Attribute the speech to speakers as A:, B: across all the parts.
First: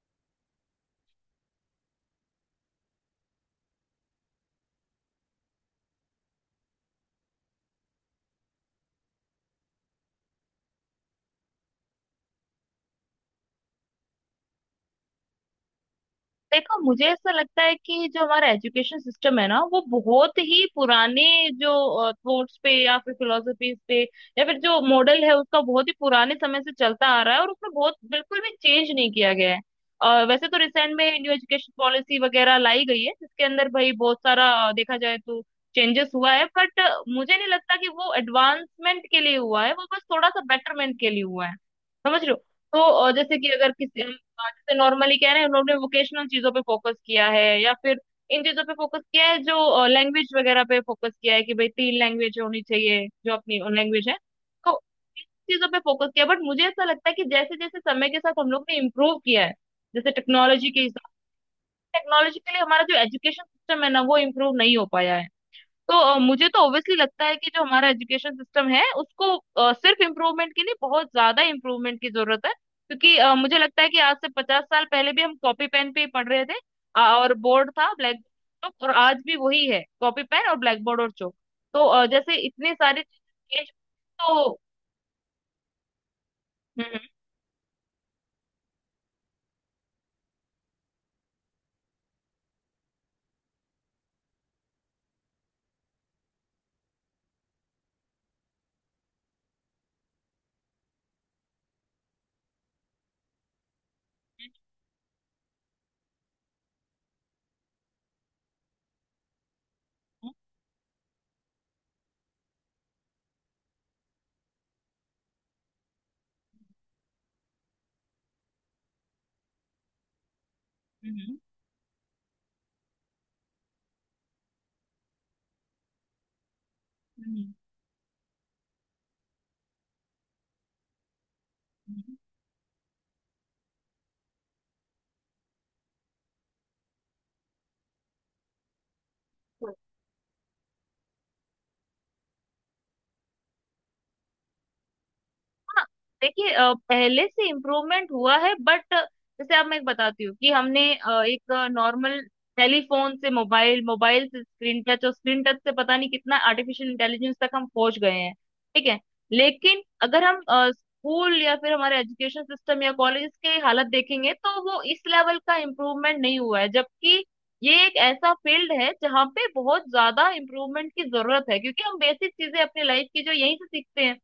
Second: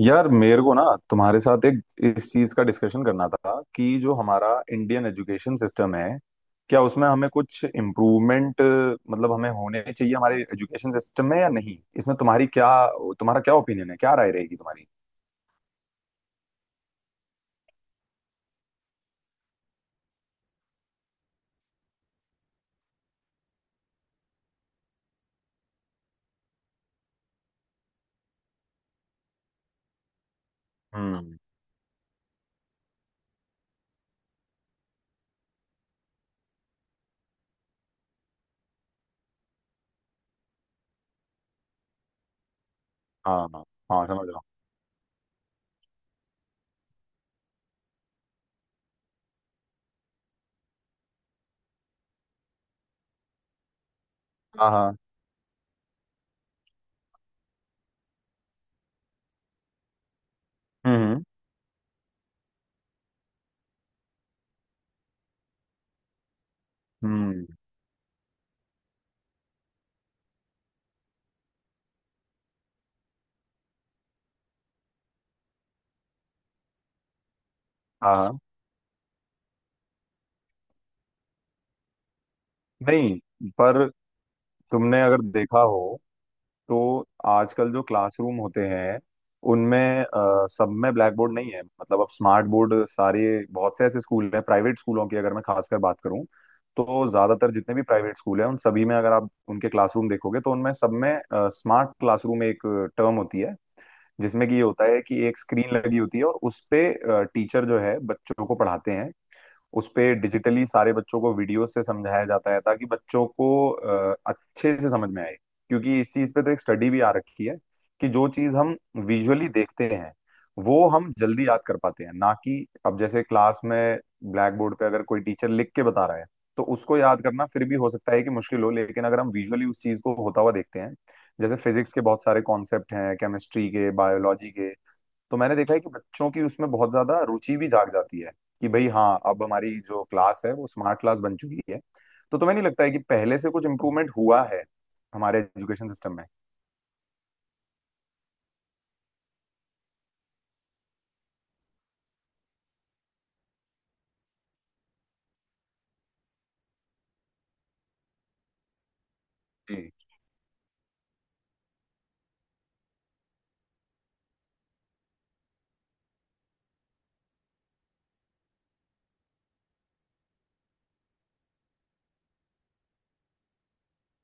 A: यार, मेरे को ना तुम्हारे साथ एक इस चीज का डिस्कशन करना था कि जो हमारा इंडियन एजुकेशन सिस्टम है, क्या उसमें हमें कुछ इम्प्रूवमेंट मतलब हमें होने चाहिए हमारे एजुकेशन सिस्टम में या नहीं। इसमें तुम्हारी क्या तुम्हारा क्या ओपिनियन है, क्या राय रहेगी तुम्हारी।
B: देखो, मुझे ऐसा लगता है कि जो हमारा एजुकेशन सिस्टम है ना, वो बहुत ही पुराने जो थॉट्स पे या फिर फिलोसफीज पे या फिर जो मॉडल है उसका, बहुत ही पुराने समय से चलता आ रहा है, और उसमें बहुत बिल्कुल भी चेंज नहीं किया गया है। वैसे तो रिसेंट में न्यू
A: हम्म।
B: एजुकेशन पॉलिसी वगैरह लाई गई है, जिसके अंदर भाई बहुत सारा देखा जाए तो चेंजेस हुआ है, बट मुझे नहीं लगता कि वो एडवांसमेंट के लिए हुआ है, वो बस थोड़ा सा बेटरमेंट के लिए हुआ है। समझ रहे हो? तो जैसे
A: हाँ
B: कि
A: हाँ।
B: अगर किसी,
A: हाँ, समझ रहा हूँ।
B: जैसे नॉर्मली कह रहे हैं, उन्होंने वोकेशनल चीजों पे फोकस किया है, या फिर इन चीजों पे फोकस किया है, जो लैंग्वेज वगैरह पे फोकस किया है कि भाई तीन लैंग्वेज होनी चाहिए, जो अपनी लैंग्वेज है। तो
A: हाँ
B: उन
A: हाँ।
B: चीजों पे फोकस किया, बट मुझे ऐसा लगता है कि जैसे जैसे समय के साथ हम लोग ने इम्प्रूव किया है, जैसे टेक्नोलॉजी के हिसाब
A: हम्म
B: से, टेक्नोलॉजी के लिए हमारा जो एजुकेशन सिस्टम है ना, वो इम्प्रूव नहीं हो पाया है। तो मुझे तो ऑब्वियसली लगता है
A: हम्म।
B: कि जो हमारा एजुकेशन सिस्टम है, उसको सिर्फ इम्प्रूवमेंट की नहीं, बहुत ज्यादा इम्प्रूवमेंट की जरूरत है। क्योंकि मुझे लगता है कि आज से 50 साल पहले भी हम कॉपी पेन पे ही पढ़ रहे थे, और बोर्ड था
A: हाँ
B: ब्लैक,
A: हाँ।
B: तो और आज भी वही है, कॉपी पेन और ब्लैक बोर्ड और चॉक। तो जैसे इतनी सारी
A: नहीं,
B: चीजें
A: पर
B: तो
A: तुमने अगर देखा हो
B: हम्म,
A: तो आजकल जो क्लासरूम होते हैं उनमें सब में ब्लैक बोर्ड नहीं है, मतलब अब स्मार्ट बोर्ड सारे, बहुत से ऐसे स्कूल हैं। प्राइवेट स्कूलों की अगर मैं खासकर बात करूं तो ज्यादातर जितने भी प्राइवेट स्कूल हैं उन सभी में अगर आप उनके क्लासरूम देखोगे तो उनमें सब में स्मार्ट क्लासरूम एक टर्म होती है, जिसमें कि ये होता है कि एक स्क्रीन लगी होती है और उस पे टीचर जो है बच्चों को पढ़ाते हैं। उस पे
B: हम्म,
A: डिजिटली सारे बच्चों को वीडियो से समझाया जाता है ताकि बच्चों को अच्छे से समझ में आए। क्योंकि इस चीज पे तो एक स्टडी भी आ रखी है कि जो चीज हम विजुअली देखते हैं वो हम
B: हम्म,
A: जल्दी याद कर पाते हैं ना। कि अब जैसे क्लास में ब्लैक बोर्ड पे अगर कोई टीचर लिख के बता रहा है तो उसको याद करना
B: हम्म,
A: फिर भी हो सकता है कि मुश्किल हो, लेकिन अगर हम विजुअली उस चीज को होता हुआ देखते हैं, जैसे फिजिक्स के
B: हम्म, हम्म।
A: बहुत सारे कॉन्सेप्ट हैं, केमिस्ट्री के, बायोलॉजी के, तो मैंने देखा है कि बच्चों की उसमें बहुत ज्यादा रुचि भी जाग जाती है कि भाई हाँ अब हमारी जो क्लास है वो स्मार्ट क्लास बन चुकी है। तो तुम्हें नहीं लगता है कि पहले से कुछ इम्प्रूवमेंट हुआ है हमारे
B: हाँ,
A: एजुकेशन सिस्टम में?
B: देखिए, पहले से इम्प्रूवमेंट हुआ है, बट जैसे अब मैं एक बताती हूँ कि हमने एक नॉर्मल टेलीफोन से मोबाइल, मोबाइल से स्क्रीन टच, और स्क्रीन टच से पता नहीं कितना आर्टिफिशियल इंटेलिजेंस तक हम पहुंच गए हैं। ठीक है? लेकिन
A: जी।
B: अगर हम स्कूल या फिर हमारे एजुकेशन सिस्टम या कॉलेज के हालत देखेंगे, तो वो इस लेवल का इम्प्रूवमेंट नहीं हुआ है। जबकि ये एक ऐसा फील्ड है जहाँ पे बहुत ज्यादा इम्प्रूवमेंट की जरूरत है, क्योंकि हम बेसिक चीजें अपनी लाइफ की जो यहीं से सीखते हैं।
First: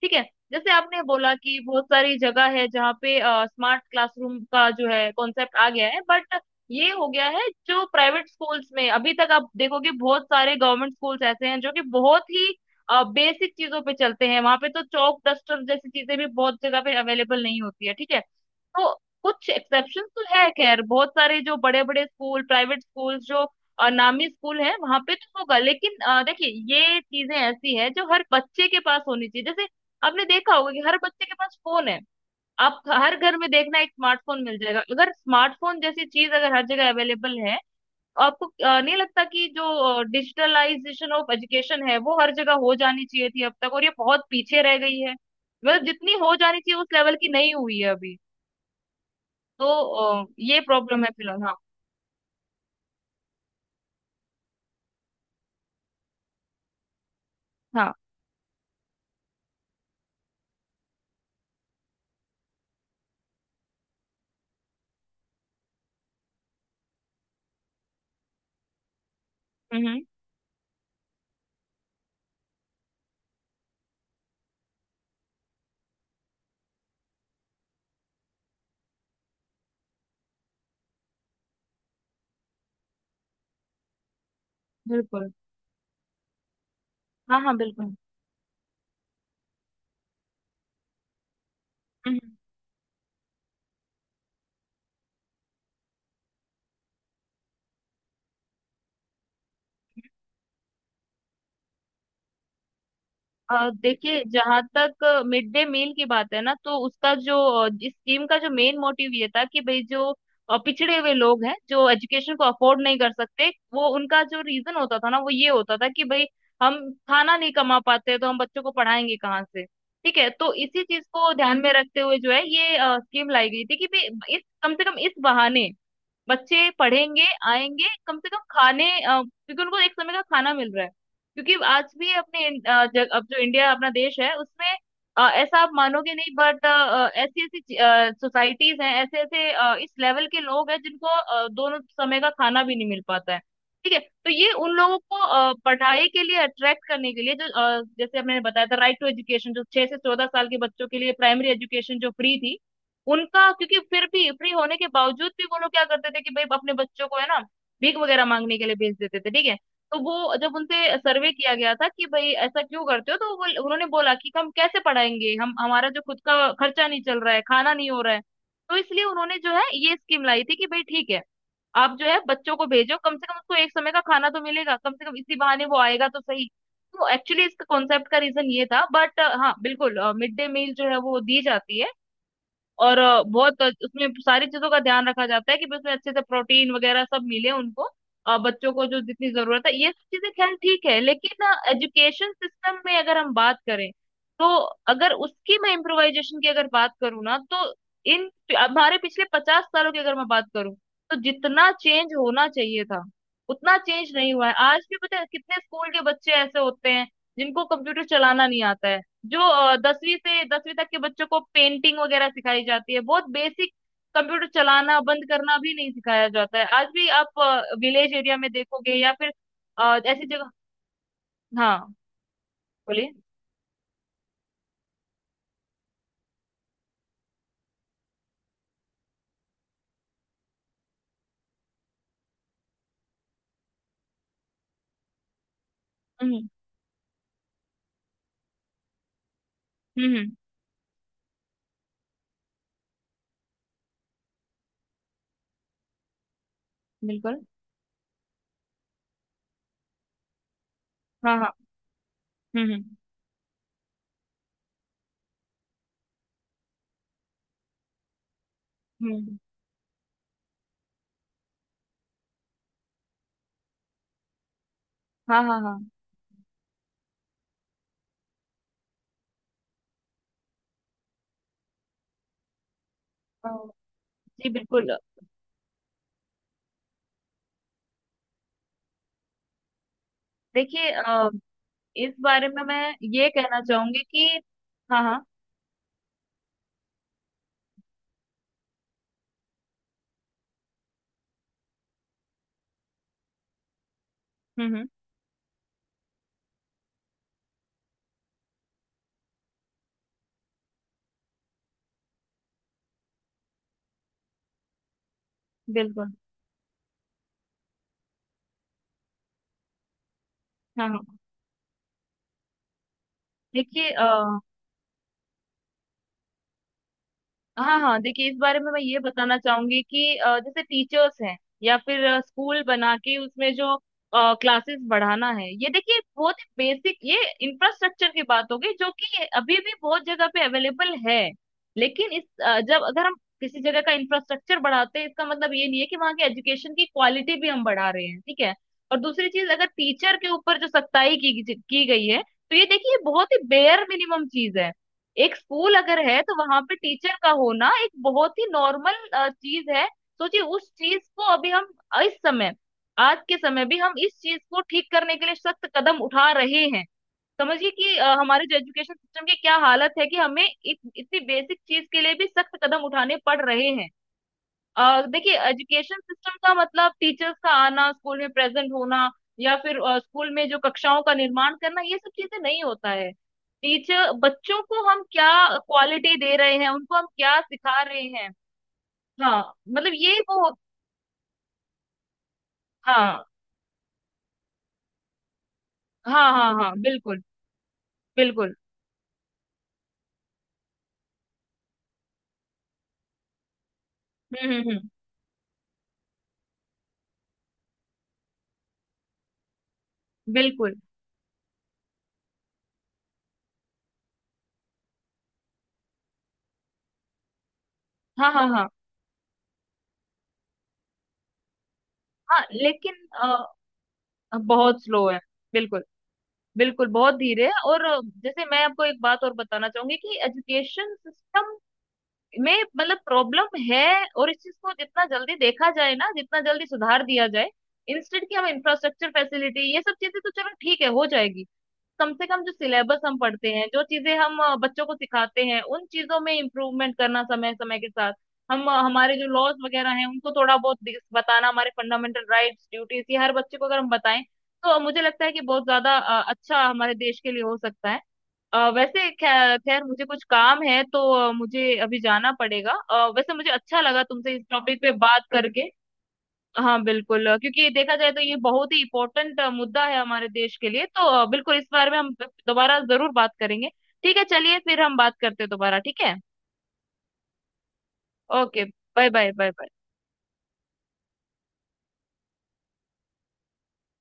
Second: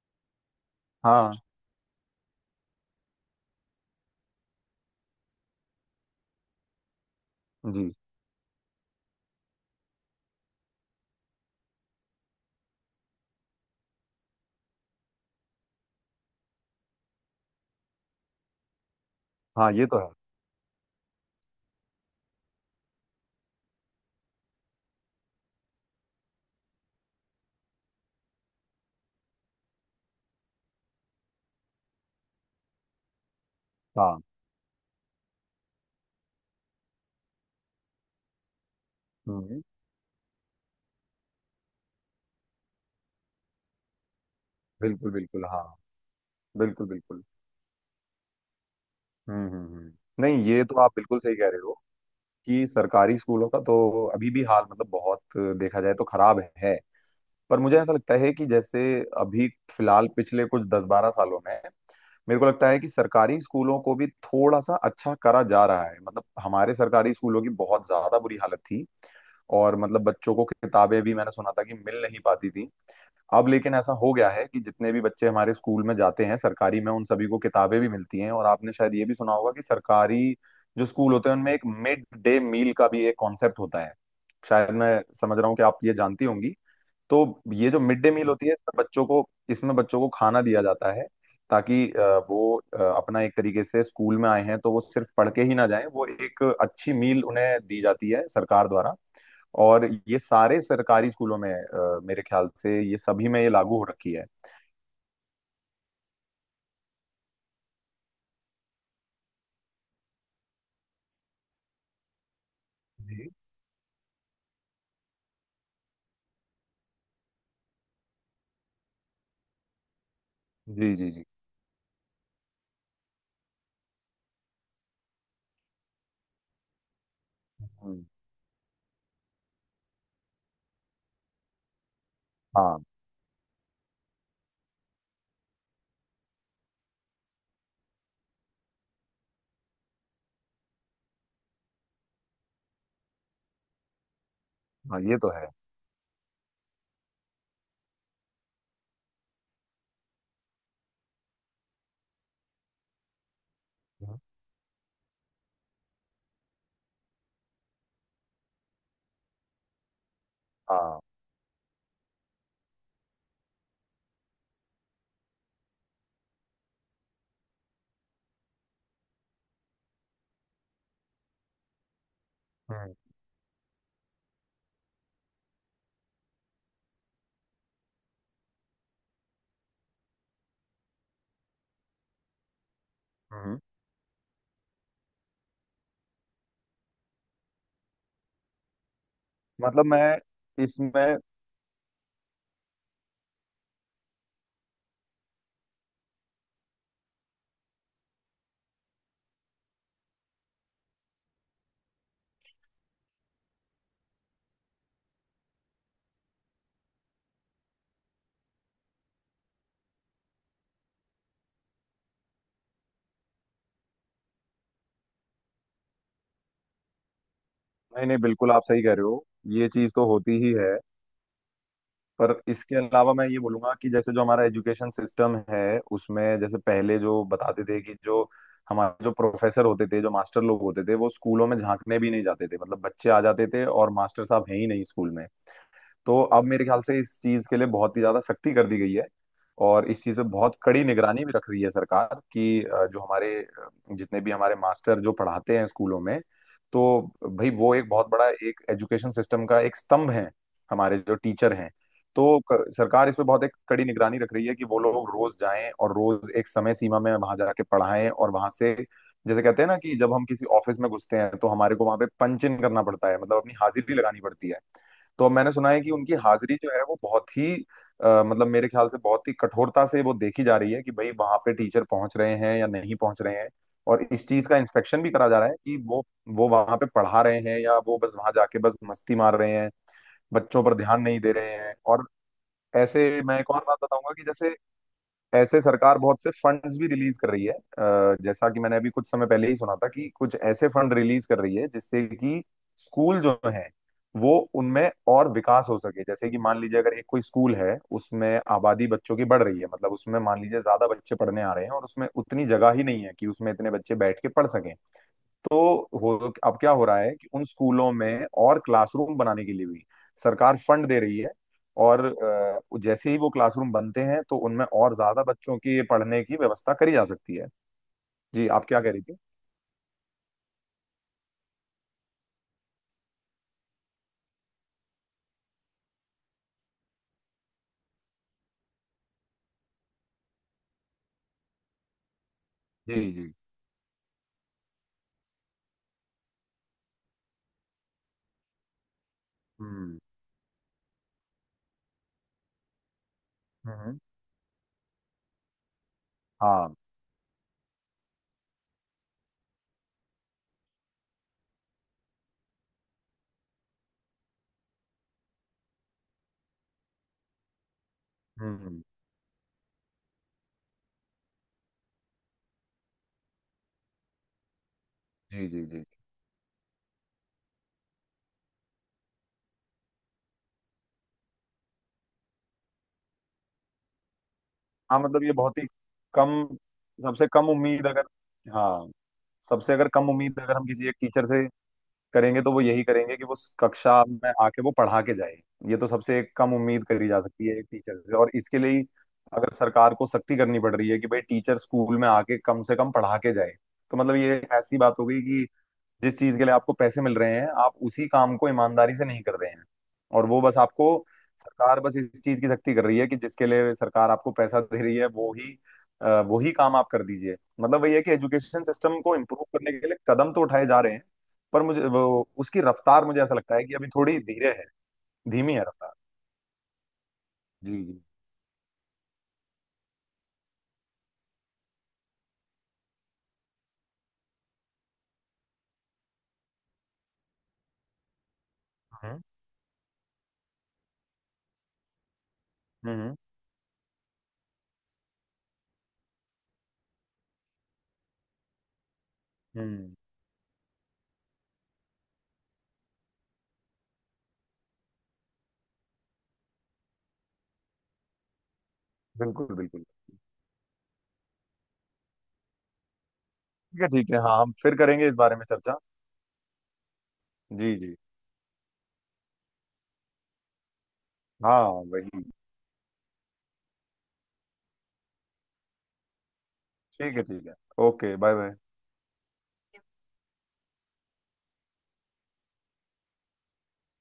B: ठीक है? जैसे आपने
A: हाँ।
B: बोला कि बहुत सारी जगह है जहाँ पे स्मार्ट क्लासरूम का जो है कॉन्सेप्ट आ गया है, बट ये हो गया है जो
A: जी।
B: प्राइवेट स्कूल्स में। अभी तक आप देखोगे बहुत सारे गवर्नमेंट स्कूल्स ऐसे हैं जो कि बहुत ही बेसिक चीजों पे चलते हैं, वहां पे तो चौक डस्टर जैसी चीजें भी बहुत जगह पे अवेलेबल नहीं होती है। ठीक है? तो कुछ
A: हाँ ये तो
B: एक्सेप्शन
A: है।
B: तो है। खैर, बहुत सारे जो बड़े बड़े स्कूल, प्राइवेट स्कूल, जो नामी स्कूल है, वहां पे तो होगा। लेकिन देखिए, ये चीजें ऐसी है जो हर बच्चे के पास होनी चाहिए। जैसे आपने देखा होगा कि हर बच्चे के पास फोन है। आप हर घर में देखना, एक
A: हाँ।
B: स्मार्टफोन मिल जाएगा। अगर स्मार्टफोन जैसी चीज अगर हर जगह अवेलेबल है, तो आपको नहीं लगता कि
A: हम्म।
B: जो डिजिटलाइजेशन ऑफ एजुकेशन है, वो हर जगह हो जानी चाहिए थी अब तक, और ये बहुत पीछे रह गई
A: बिल्कुल
B: है।
A: बिल्कुल, हाँ।
B: मतलब जितनी हो जानी चाहिए
A: बिल्कुल
B: उस लेवल
A: बिल्कुल।
B: की नहीं हुई है अभी।
A: हम्म
B: तो
A: हम्म हम्म। नहीं,
B: ये
A: ये तो आप
B: प्रॉब्लम है
A: बिल्कुल सही
B: फिलहाल।
A: कह
B: हाँ।
A: रहे हो कि सरकारी स्कूलों का तो अभी भी हाल, मतलब बहुत देखा जाए तो खराब है। पर मुझे
B: हाँ।
A: ऐसा लगता है कि जैसे अभी फिलहाल पिछले कुछ 10-12 सालों में मेरे को लगता है कि सरकारी स्कूलों को भी थोड़ा सा अच्छा करा जा रहा है, मतलब हमारे सरकारी स्कूलों की बहुत ज्यादा बुरी हालत थी, और
B: हम्म।
A: मतलब बच्चों को किताबें भी मैंने सुना था कि मिल नहीं पाती थी। अब लेकिन ऐसा हो गया है कि जितने भी बच्चे हमारे स्कूल में जाते हैं सरकारी में, उन सभी को किताबें भी मिलती हैं, और आपने शायद ये भी सुना होगा कि सरकारी जो स्कूल होते हैं उनमें एक मिड डे मील का भी एक कॉन्सेप्ट होता है। शायद मैं
B: बिल्कुल।
A: समझ रहा हूँ कि आप ये जानती होंगी।
B: हाँ,
A: तो
B: हाँ,
A: ये जो
B: बिल्कुल।
A: मिड डे मील होती है, इसमें बच्चों को खाना दिया जाता है, ताकि
B: हम्म।
A: वो अपना एक तरीके से स्कूल में आए हैं तो वो सिर्फ पढ़ के ही ना जाएं, वो एक अच्छी मील उन्हें दी जाती है सरकार द्वारा। और ये सारे सरकारी स्कूलों में मेरे ख्याल से ये सभी में ये लागू हो रखी
B: देखिए,
A: है।
B: जहाँ तक मिड डे मील की बात है ना, तो उसका जो इस स्कीम का जो मेन मोटिव ये था कि भाई जो पिछड़े हुए लोग हैं, जो एजुकेशन को अफोर्ड नहीं कर
A: जी
B: सकते, वो उनका जो रीजन होता था ना, वो ये होता था कि भाई, हम खाना नहीं कमा पाते, तो हम बच्चों को पढ़ाएंगे कहाँ से। ठीक है? तो इसी
A: जी
B: चीज
A: जी। जी।
B: को ध्यान में रखते हुए जो है, ये स्कीम लाई गई थी कि भाई इस, कम से कम इस बहाने बच्चे पढ़ेंगे, आएंगे
A: हम्म।
B: कम से कम खाने, क्योंकि उनको एक समय का खाना मिल रहा है। क्योंकि आज भी अपने
A: हाँ
B: अब जो इंडिया अपना देश है, उसमें ऐसा आप मानोगे नहीं, बट ऐसी ऐसी सोसाइटीज हैं, ऐसे ऐसे इस लेवल के लोग हैं, जिनको दोनों समय का खाना भी नहीं मिल पाता है। ठीक है? तो ये उन लोगों
A: हाँ ये
B: को
A: तो है।
B: पढ़ाई के लिए अट्रैक्ट करने के लिए, जो जैसे हमने बताया था राइट टू एजुकेशन, जो 6 से 14 साल के बच्चों के लिए प्राइमरी एजुकेशन जो फ्री थी, उनका क्योंकि फिर
A: हम्म।
B: भी फ्री होने के बावजूद भी वो लोग क्या करते थे कि भाई अपने बच्चों को है ना, भीख वगैरह मांगने के लिए भेज देते थे। ठीक है? तो वो जब उनसे
A: हाँ।
B: सर्वे किया गया था कि भाई ऐसा क्यों करते हो, तो वो उन्होंने बोला कि हम कैसे पढ़ाएंगे, हम, हमारा जो खुद का खर्चा नहीं चल रहा है, खाना नहीं हो रहा है। तो इसलिए उन्होंने जो है ये स्कीम लाई थी कि भाई ठीक है, आप जो है बच्चों को
A: हम्म
B: भेजो, कम से कम उसको एक समय का खाना तो मिलेगा, कम से कम इसी बहाने वो आएगा तो सही। तो एक्चुअली इसका कॉन्सेप्ट का रीजन ये था, बट हाँ बिल्कुल मिड डे मील जो है वो दी जाती है। और
A: हम्म।
B: बहुत उसमें सारी चीजों का ध्यान रखा जाता है कि भाई उसमें अच्छे से प्रोटीन वगैरह सब मिले उनको, बच्चों को जो जितनी जरूरत है,
A: मतलब
B: ये सब
A: मैं
B: चीजें। खैर, ठीक है
A: इसमें
B: लेकिन एजुकेशन सिस्टम में अगर हम बात करें, तो अगर उसकी मैं इम्प्रोवाइजेशन की अगर बात करूँ ना, तो इन हमारे पिछले 50 सालों की अगर मैं बात करूँ, तो जितना चेंज होना चाहिए था उतना चेंज नहीं हुआ है। आज भी पता है कितने स्कूल के बच्चे ऐसे होते हैं जिनको कंप्यूटर चलाना नहीं आता है, जो 10वीं से 10वीं तक के बच्चों को पेंटिंग वगैरह सिखाई जाती है, बहुत बेसिक। कंप्यूटर चलाना बंद करना भी नहीं सिखाया जाता है। आज भी आप
A: नहीं
B: विलेज
A: नहीं,
B: एरिया में
A: बिल्कुल आप सही कह
B: देखोगे,
A: रहे
B: या
A: हो,
B: फिर
A: ये चीज तो
B: ऐसी
A: होती
B: जगह।
A: ही है।
B: हाँ,
A: पर इसके
B: बोलिए।
A: अलावा मैं ये बोलूंगा कि जैसे जो हमारा एजुकेशन सिस्टम है उसमें, जैसे पहले जो बताते थे कि जो हमारे जो प्रोफेसर होते थे, जो मास्टर लोग होते थे, वो स्कूलों में झांकने भी नहीं जाते थे, मतलब बच्चे आ जाते थे और मास्टर साहब हैं ही नहीं स्कूल में। तो अब
B: हम्म,
A: मेरे ख्याल से इस चीज के लिए बहुत ही ज्यादा सख्ती कर दी गई है, और इस
B: हम्म,
A: चीज पे बहुत कड़ी निगरानी भी रख रही है सरकार कि जो हमारे जितने भी हमारे मास्टर जो पढ़ाते हैं स्कूलों में, तो
B: बिल्कुल।
A: भाई वो एक बहुत बड़ा, एक एजुकेशन सिस्टम का एक स्तंभ है हमारे जो
B: हाँ, हाँ।
A: टीचर हैं। तो
B: हम्म, हम्म,
A: सरकार इस पे बहुत एक कड़ी निगरानी रख रही है कि वो लोग रोज जाएं और रोज एक समय सीमा में वहां जाके पढ़ाएं। और वहां से,
B: हम्म।
A: जैसे कहते हैं ना कि जब हम किसी ऑफिस में घुसते हैं तो हमारे को वहां पे पंच इन करना पड़ता है, मतलब अपनी हाजिरी लगानी पड़ती है, तो
B: हाँ,
A: मैंने
B: हाँ,
A: सुना
B: हाँ।
A: है कि उनकी हाजिरी जो है वो बहुत ही मतलब मेरे ख्याल से बहुत ही कठोरता से वो देखी जा रही है कि भाई वहां पे टीचर पहुंच रहे हैं या नहीं पहुंच रहे
B: अ,
A: हैं। और इस चीज
B: जी,
A: का
B: बिल्कुल।
A: इंस्पेक्शन भी करा जा रहा है कि वो वहां पे पढ़ा रहे हैं या वो बस वहां जाके बस मस्ती मार रहे हैं, बच्चों पर
B: देखिए,
A: ध्यान नहीं दे रहे हैं। और
B: इस बारे में मैं
A: ऐसे,
B: ये
A: मैं एक
B: कहना
A: और बात
B: चाहूंगी
A: बताऊंगा कि
B: कि
A: जैसे
B: हाँ, हाँ।
A: ऐसे सरकार बहुत से फंड्स भी रिलीज कर रही है, जैसा कि मैंने अभी कुछ समय पहले ही सुना था कि कुछ ऐसे फंड रिलीज कर रही है जिससे कि स्कूल जो है वो
B: हम्म, हम्म।
A: उनमें और विकास हो सके। जैसे कि मान लीजिए अगर एक कोई स्कूल है, उसमें आबादी बच्चों की बढ़ रही है, मतलब उसमें मान लीजिए ज्यादा बच्चे पढ़ने आ रहे हैं और उसमें उतनी जगह ही नहीं है कि उसमें इतने बच्चे बैठ के पढ़ सकें, तो
B: बिल्कुल।
A: हो अब क्या हो रहा है कि उन स्कूलों में और क्लासरूम बनाने के लिए भी सरकार फंड
B: हाँ, हाँ,
A: दे रही है। और जैसे ही वो क्लासरूम
B: देखिए
A: बनते हैं तो उनमें और ज्यादा बच्चों की पढ़ने की व्यवस्था करी जा सकती है।
B: हाँ, हाँ, देखिए इस
A: जी,
B: बारे
A: आप
B: में मैं
A: क्या कह
B: ये
A: रही थी?
B: बताना चाहूंगी कि जैसे टीचर्स हैं, या फिर स्कूल बना के उसमें जो क्लासेस बढ़ाना है, ये देखिए बहुत बेसिक, ये इंफ्रास्ट्रक्चर की बात हो गई, जो कि अभी भी बहुत जगह पे अवेलेबल है। लेकिन इस, जब
A: जी
B: अगर हम
A: जी।
B: किसी जगह का इंफ्रास्ट्रक्चर बढ़ाते हैं, इसका मतलब ये नहीं है कि वहाँ की एजुकेशन की क्वालिटी भी हम बढ़ा रहे हैं। ठीक है? और दूसरी चीज, अगर
A: हम्म
B: टीचर के ऊपर जो सख्ताई की गई है, तो ये देखिए बहुत ही बेयर
A: हम्म।
B: मिनिमम चीज है। एक स्कूल अगर है तो वहां पे
A: हाँ।
B: टीचर का होना एक बहुत ही नॉर्मल चीज है। सोचिए उस चीज को अभी हम, इस समय, आज के समय भी हम इस चीज को ठीक करने के लिए सख्त कदम उठा रहे हैं। समझिए कि हमारे जो
A: हम्म हम्म।
B: एजुकेशन सिस्टम की क्या हालत है कि हमें इतनी बेसिक चीज के लिए भी सख्त कदम उठाने पड़ रहे हैं। देखिए,
A: जी जी जी।
B: एजुकेशन सिस्टम का मतलब टीचर्स का आना, स्कूल में प्रेजेंट होना, या फिर स्कूल में जो कक्षाओं का निर्माण करना, ये सब चीजें नहीं होता है। टीचर बच्चों को
A: हाँ,
B: हम
A: मतलब
B: क्या
A: ये बहुत ही
B: क्वालिटी
A: कम
B: दे रहे हैं, उनको हम
A: सबसे
B: क्या
A: कम
B: सिखा
A: उम्मीद
B: रहे
A: अगर
B: हैं?
A: हाँ,
B: हाँ
A: सबसे अगर
B: मतलब
A: कम
B: ये
A: उम्मीद
B: वो।
A: अगर हम किसी एक टीचर से करेंगे तो वो यही करेंगे कि
B: हाँ,
A: वो कक्षा में आके वो पढ़ा के जाए। ये तो सबसे
B: हाँ, हाँ,
A: कम
B: हाँ,
A: उम्मीद करी जा
B: बिल्कुल,
A: सकती है एक टीचर से, और
B: बिल्कुल।
A: इसके लिए ही अगर सरकार को सख्ती करनी पड़ रही है कि भाई टीचर स्कूल में आके कम से कम पढ़ा के जाए, तो मतलब ये
B: हम्म, हम्म,
A: ऐसी बात हो गई कि जिस चीज के लिए आपको पैसे मिल रहे हैं आप उसी काम को ईमानदारी से नहीं कर रहे हैं। और वो बस
B: बिल्कुल।
A: आपको, सरकार बस इस चीज की सख्ती कर रही है कि जिसके लिए सरकार आपको पैसा दे रही है वो ही काम आप कर दीजिए। मतलब वही है कि
B: हाँ, हाँ,
A: एजुकेशन
B: हाँ।
A: सिस्टम को इम्प्रूव करने के लिए कदम तो उठाए जा रहे हैं, पर मुझे वो
B: हाँ
A: उसकी
B: लेकिन
A: रफ्तार, मुझे ऐसा लगता है कि अभी थोड़ी धीरे है,
B: बहुत स्लो है।
A: धीमी है
B: बिल्कुल।
A: रफ्तार।
B: बिल्कुल बहुत धीरे है।
A: जी
B: और
A: जी।
B: जैसे मैं आपको एक बात और बताना चाहूंगी कि एजुकेशन सिस्टम में मतलब प्रॉब्लम है, और इस चीज को जितना जल्दी देखा जाए ना, जितना जल्दी सुधार दिया जाए। इंस्टेंट की हम इंफ्रास्ट्रक्चर
A: हम्म
B: फैसिलिटी, ये सब चीजें तो चलो ठीक है हो जाएगी। कम से कम जो सिलेबस
A: हम्म
B: हम पढ़ते हैं, जो चीजें हम बच्चों को सिखाते हैं, उन चीजों में इम्प्रूवमेंट करना समय समय के साथ। हम हमारे जो लॉज वगैरह
A: हम्म।
B: हैं, उनको थोड़ा बहुत बताना, हमारे फंडामेंटल राइट्स, ड्यूटीज, ये हर बच्चे को अगर हम बताएं, तो मुझे लगता है कि बहुत ज्यादा अच्छा हमारे देश के लिए हो सकता है। वैसे
A: बिल्कुल
B: खैर
A: बिल्कुल।
B: मुझे कुछ काम है, तो मुझे अभी जाना पड़ेगा। वैसे मुझे अच्छा
A: ठीक है
B: लगा
A: ठीक है,
B: तुमसे
A: हाँ,
B: इस
A: हम फिर
B: टॉपिक पे
A: करेंगे इस
B: बात
A: बारे में
B: करके।
A: चर्चा।
B: हाँ, बिल्कुल। क्योंकि
A: जी जी।
B: देखा जाए तो ये बहुत ही इम्पोर्टेंट मुद्दा है हमारे देश के लिए। तो बिल्कुल इस
A: हाँ।
B: बारे में हम
A: वही।
B: दोबारा जरूर बात करेंगे। ठीक है, चलिए फिर हम बात करते हैं दोबारा। ठीक है।
A: ठीक है ठीक है। Okay, bye bye.
B: Okay, bye bye, bye bye.